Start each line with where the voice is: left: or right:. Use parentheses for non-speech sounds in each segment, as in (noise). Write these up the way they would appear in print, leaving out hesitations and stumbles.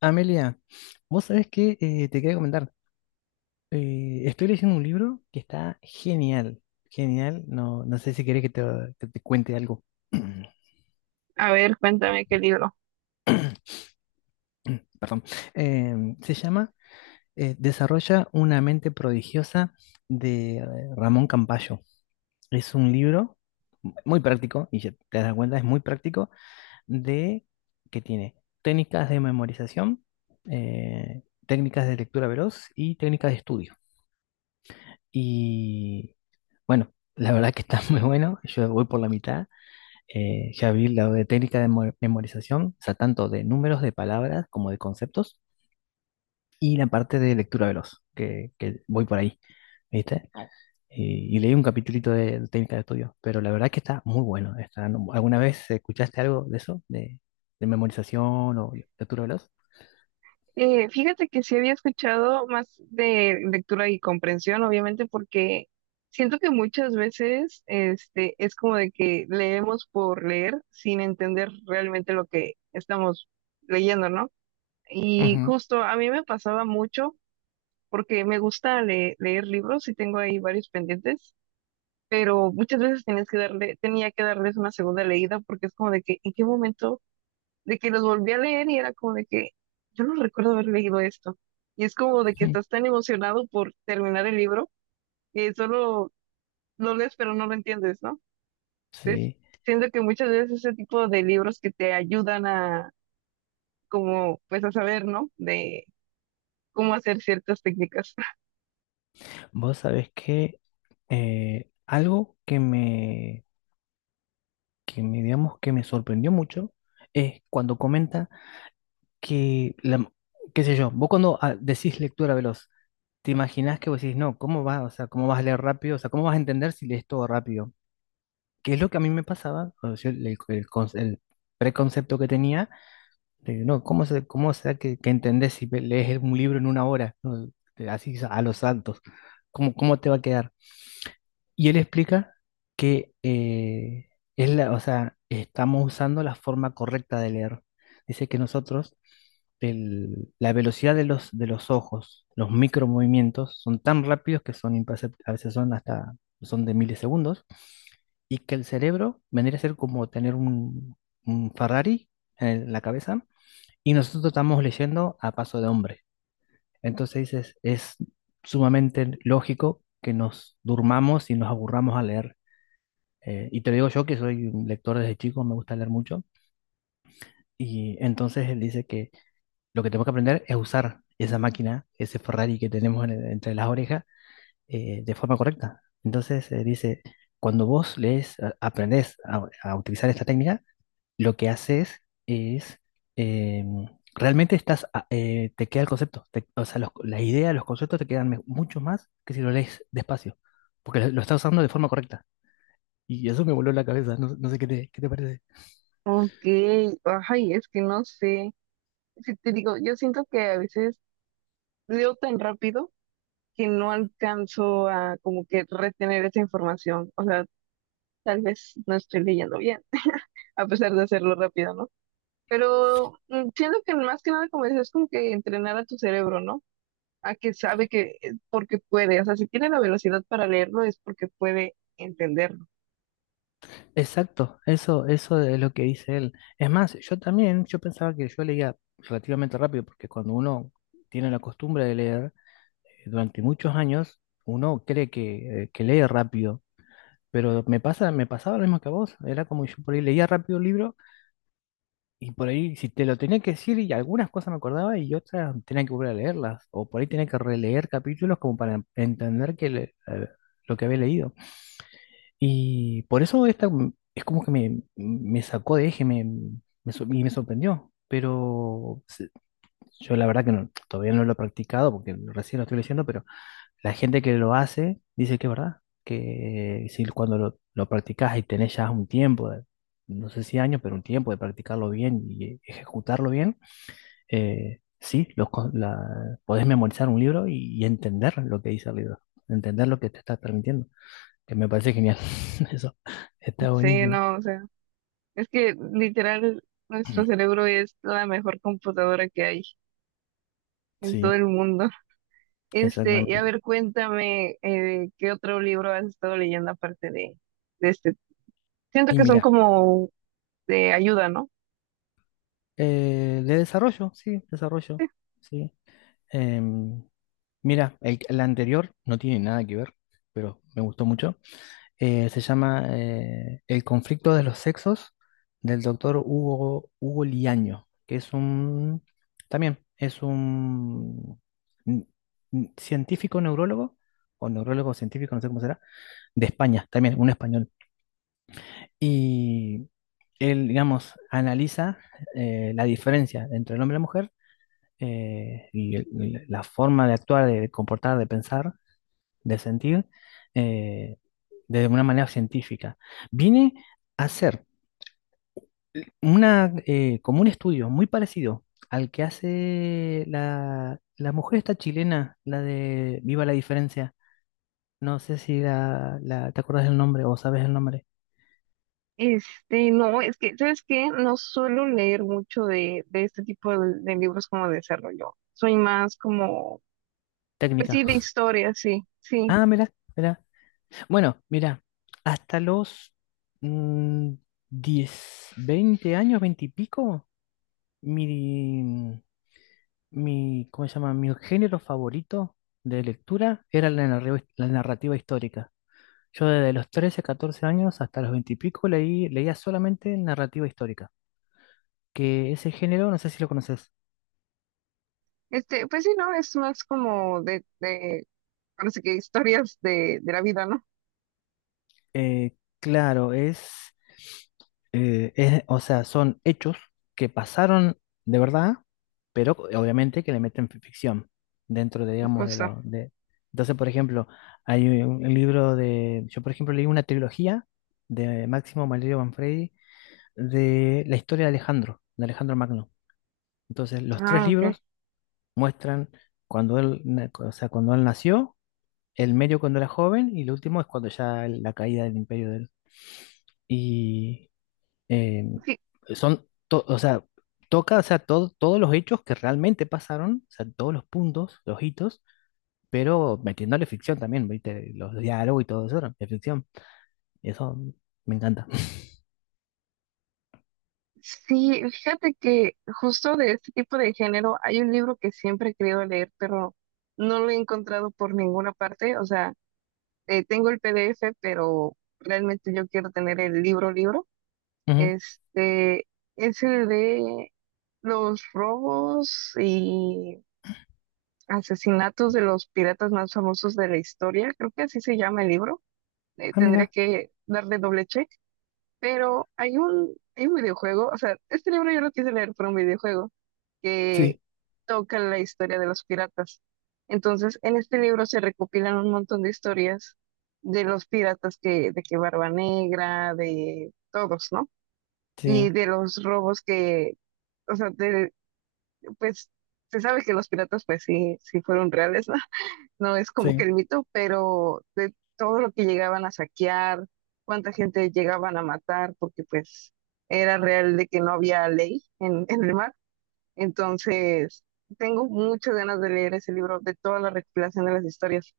left: Amelia, vos sabés que te quería comentar. Estoy leyendo un libro que está genial, genial. No, no sé si querés que te cuente algo. (clears throat)
right: A ver, cuéntame qué libro.
left: Perdón. Se llama Desarrolla una mente prodigiosa de Ramón Campayo. Es un libro muy práctico, y ya te das cuenta, es muy práctico, de que tiene técnicas de memorización, eh, técnicas de lectura veloz y técnicas de estudio. Y bueno, la verdad que está (laughs) muy bueno. Yo voy por la mitad. Ya vi la de técnica de memorización, o sea, tanto de números, de palabras como de conceptos. Y la parte de lectura veloz, que voy por ahí, ¿viste? Y leí un capitulito de técnica de estudio, pero la verdad que está muy bueno. Está, no- ¿alguna vez escuchaste algo de eso? ¿De memorización o lectura veloz?
right: Fíjate que sí había escuchado más de lectura y comprensión, obviamente, porque siento que muchas veces este, es como de que leemos por leer sin entender realmente lo que estamos leyendo, ¿no? Y
left: Ujú,
right: justo a mí me pasaba mucho porque me gusta leer libros y tengo ahí varios pendientes, pero muchas veces tenías que darle, tenía que darles una segunda leída porque es como de que, ¿en qué momento? De que los volví a leer y era como de que yo no recuerdo haber leído esto. Y es como de que
left: ujú.
right: estás tan emocionado por terminar el libro que solo lo lees pero no lo entiendes, ¿no? Entonces,
left: Sí.
right: siento que muchas veces ese tipo de libros que te ayudan a como pues a saber, ¿no? De cómo hacer ciertas técnicas. (laughs)
left: Vos sabés que algo que me, digamos, que me sorprendió mucho es cuando comenta que, la, qué sé yo, vos cuando decís lectura veloz, te imaginás que vos decís, no, ¿cómo vas? O sea, ¿cómo vas a leer rápido? O sea, ¿cómo vas a entender si lees todo rápido? Que es lo que a mí me pasaba, o sea, el preconcepto que tenía, de, no, ¿cómo será que entendés si lees un libro en una hora? ¿No? Así a los saltos, ¿cómo te va a quedar? Y él explica que o sea, estamos usando la forma correcta de leer. Dice que nosotros, la velocidad de los ojos, los micromovimientos, son tan rápidos que son imperceptibles, a veces son hasta, son de milisegundos, y que el cerebro vendría a ser como tener un Ferrari en la cabeza, y nosotros estamos leyendo a paso de hombre. Entonces dices, es sumamente lógico que nos durmamos y nos aburramos a leer. Y te lo digo yo que soy un lector desde chico, me gusta leer mucho. Y entonces él dice que lo que tenemos que aprender es usar esa máquina, ese Ferrari que tenemos entre las orejas, de forma correcta. Entonces dice, cuando vos lees, aprendés a utilizar esta técnica, lo que haces es, em, realmente te queda el concepto, o sea, la idea, los conceptos te quedan mucho más que si lo lees despacio, porque lo estás usando de forma correcta. Y eso me voló la cabeza, no, no sé qué te parece.
right: Ok, ay, es que no sé. Es que te digo, yo siento que a veces leo tan rápido que no alcanzo a como que retener esa información. O sea, tal vez no estoy leyendo bien. A pesar de hacerlo rápido, ¿no? Pero siento que más que nada, como dices, es como que entrenar a tu cerebro, ¿no? A que sabe que, porque puede, o sea, si tiene la velocidad para leerlo es porque puede entenderlo.
left: Exacto, eso es lo que dice él. Es más, yo también, yo pensaba que yo leía relativamente rápido, porque cuando uno tiene la costumbre de leer durante muchos años, uno cree que lee rápido. Pero me pasaba lo mismo que a vos. Era como yo por ahí leía rápido el libro y por ahí si te lo tenía que decir y algunas cosas me acordaba y otras tenía que volver a leerlas. O por ahí tenía que releer capítulos como para entender lo que había leído. Y por eso es como que me sacó de eje, y me sorprendió. Yo la verdad que todavía no lo he practicado porque recién lo estoy leyendo, pero la gente que lo hace dice que es verdad, que si cuando lo practicas y tenés ya un tiempo, no sé si años, pero un tiempo de practicarlo bien y ejecutarlo bien, sí, podés memorizar un libro y entender lo que dice el libro, entender lo que te está transmitiendo, que me parece genial. (laughs) Eso está
right: Sí,
left: buenísimo.
right: no, o sea, es que literal, nuestro cerebro es la mejor computadora que hay en todo
left: Sí,
right: el mundo. (laughs) Y a
left: exactamente.
right: ver, cuéntame, ¿qué otro libro has estado leyendo aparte de este? Siento
left: Y
right: que son
left: mira,
right: como de ayuda, ¿no?
left: de desarrollo, sí, desarrollo, sí. Em, mira, la anterior no tiene nada que ver, pero me gustó mucho. Se llama El conflicto de los sexos del doctor Hugo, Hugo Liaño, también es un n- científico neurólogo, o neurólogo científico, no sé cómo será, de España, también un español. Y él, digamos, analiza la diferencia entre el hombre y la mujer, y la forma de actuar, de comportar, de pensar, de sentir, eh, de una manera científica. Viene a ser como un estudio muy parecido al que hace la mujer esta chilena, la de Viva la Diferencia. No sé si te acordás del nombre o sabes el nombre.
right: No, es que, ¿sabes qué? No suelo leer mucho de este tipo de libros como de desarrollo. Soy más como, pues
left: Técnica.
right: sí, de
left: (laughs)
right: historia, sí, sí.
left: Mira, mira. Bueno, mira, hasta los mm, 10, 20 años, 20 y pico. Mi, ¿Cómo se llama? Mi género favorito de lectura era la narrativa histórica. Yo desde los 13, 14 años hasta los 20 y pico leía solamente narrativa histórica, que ese género, no sé si lo conoces.
right: Pues sí, no, es más como de, ahora sí que historias de la vida, ¿no?
left: Eh, claro, o sea, son hechos que pasaron de verdad, pero obviamente que le meten ficción dentro de, digamos, de
right: Justo.
left: la. De. Entonces, por ejemplo, hay un libro de. Yo, por ejemplo, leí una trilogía de Máximo Valerio Manfredi de la historia de Alejandro Magno. Entonces, los tres
right: Ah, ok.
left: libros muestran cuando o sea, cuando él nació, el medio cuando era joven y el último es cuando ya la caída del imperio de él, y eh,
right: Fí-
left: o sea, toca, o sea, todos los hechos que realmente pasaron, o sea, todos los puntos, los hitos, pero metiéndole ficción también, ¿viste? Los diálogos y todo eso, ¿no?, es ficción. Y eso me encanta.
right: Sí, fíjate que justo de este tipo de género hay un libro que siempre he querido leer, pero no lo he encontrado por ninguna parte. O sea, tengo el PDF, pero realmente yo quiero tener el libro, libro.
left: Ujú.
right: Este, ese de los robos y asesinatos de los piratas más famosos de la historia, creo que así se llama el libro. Eh, tendré
left: Mira,
right: que darle doble check, pero hay un videojuego, o sea, este libro yo lo quise leer por un videojuego que
left: sí,
right: toca la historia de los piratas. Entonces, en este libro se recopilan un montón de historias de los piratas que, de que Barba Negra, de todos, ¿no?
left: sí,
right: Y de los robos que, o sea, de- pues se sabe que los piratas pues sí, sí fueron reales, ¿no? (laughs) No es como que
left: sí,
right: el mito, pero de todo lo que llegaban a saquear, cuánta gente llegaban a matar, porque pues era real de que no había ley en el mar. Entonces, tengo muchas ganas de leer ese libro, de toda la recopilación de las historias,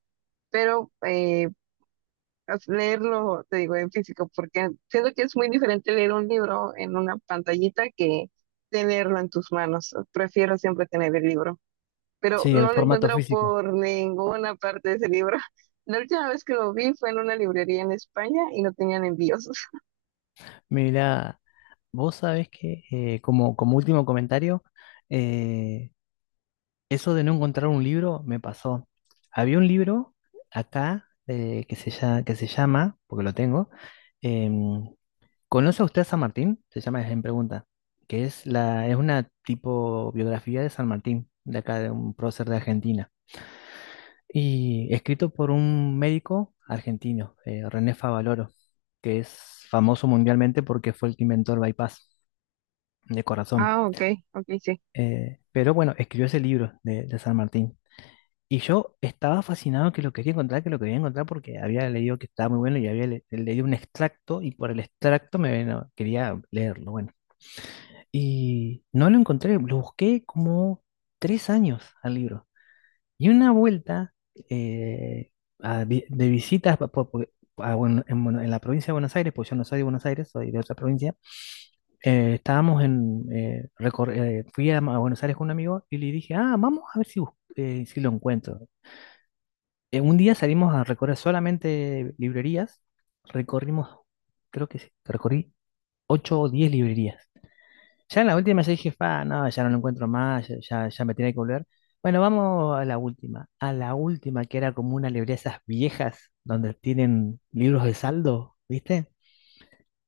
right: pero leerlo, te digo, en físico, porque siento que es muy diferente leer un libro en una pantallita que tenerlo en tus manos. Prefiero siempre tener el libro, pero
left: sí, el
right: no lo
left: formato
right: encuentro
left: físico.
right: por ninguna parte de ese libro. (laughs) La última vez que lo vi fue en una librería en España y no tenían envíos. (laughs)
left: Mira, vos sabés que, como último comentario, eh, Eso de no encontrar un libro me pasó. Había un libro acá, que se llama, porque lo tengo. em, ¿Conoce usted a San Martín? Se llama es en pregunta, que es una tipo biografía de San Martín, de acá, de un prócer de Argentina. Y escrito por un médico argentino, René Favaloro, que es famoso mundialmente porque fue el que inventó el bypass de corazón.
right: Ah, ok, ok, sí.
left: Pero bueno, escribió ese libro de San Martín. Y yo estaba fascinado, que lo quería encontrar, que lo quería encontrar porque había leído que estaba muy bueno y había leído un extracto y por el extracto me no, quería leerlo, bueno. Y no lo encontré, lo busqué como 3 años al libro. Y una vuelta, eh, de visitas pa- po- po- a Buen- en, Bueno- en la provincia de Buenos Aires, pues yo no soy de Buenos Aires, soy de otra provincia. Eh, estábamos en, recor- fui a, Ma- a Buenos Aires con un amigo y le dije, ah, vamos a ver si lo encuentro. Un día salimos a recorrer solamente librerías, recorrimos, creo que sí, recorrí 8 o 10 librerías. Ya en la última ya dije, fa, no, ya no lo encuentro más, ya, ya, ya me tenía que volver. Bueno, vamos a la última que era como una librería esas viejas donde tienen libros de saldo, ¿viste?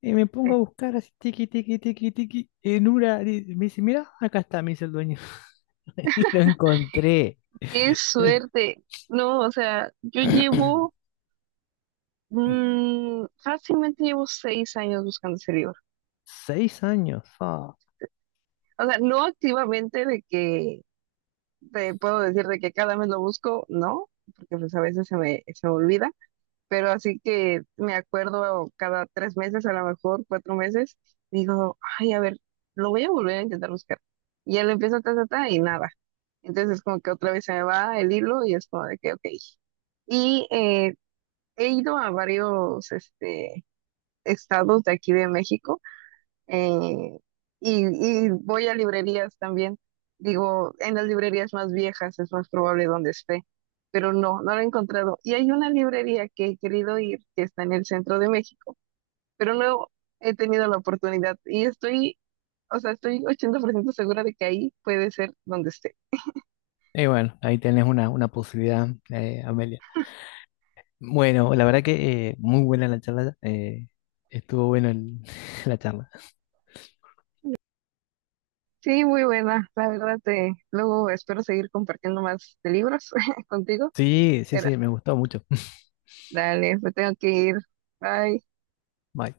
left: Y me pongo
right: Sí.
left: a buscar así, tiqui, tiqui, tiqui, tiqui, en una, y me dice, mira, acá está, me dice el dueño. (laughs) Y lo encontré.
right: Qué
left: Lo en-
right: suerte. No, o sea, yo llevo, fácilmente llevo 6 años buscando ese libro.
left: (clears throat) 6 años, fa.
right: O sea, no activamente de que te puedo decir de que cada mes lo busco, no, porque pues a veces se me olvida, pero así que me acuerdo cada 3 meses, a lo mejor 4 meses, digo, ay, a ver, lo voy a volver a intentar buscar. Y ya lo empiezo ta, ta, ta, y nada. Entonces es como que otra vez se me va el hilo y es como de que, ok. Y he ido a varios estados de aquí de México eh, y, y voy a librerías también. Digo, en las librerías más viejas es más probable donde esté, pero no, no la he encontrado. Y hay una librería que he querido ir, que está en el centro de México, pero no he tenido la oportunidad y estoy, o sea, estoy 80% segura de que ahí puede ser donde esté.
left: Y bueno, ahí tenés una posibilidad, Amelia. Bueno, la verdad que muy buena la charla. Estuvo bueno (laughs) la charla.
right: Sí, muy buena, la verdad, luego espero seguir compartiendo más de libros (laughs) contigo,
left: Sí, sí,
right: pero
left: sí, me gustó mucho. (laughs)
right: dale, me tengo que ir. Bye.
left: Bye.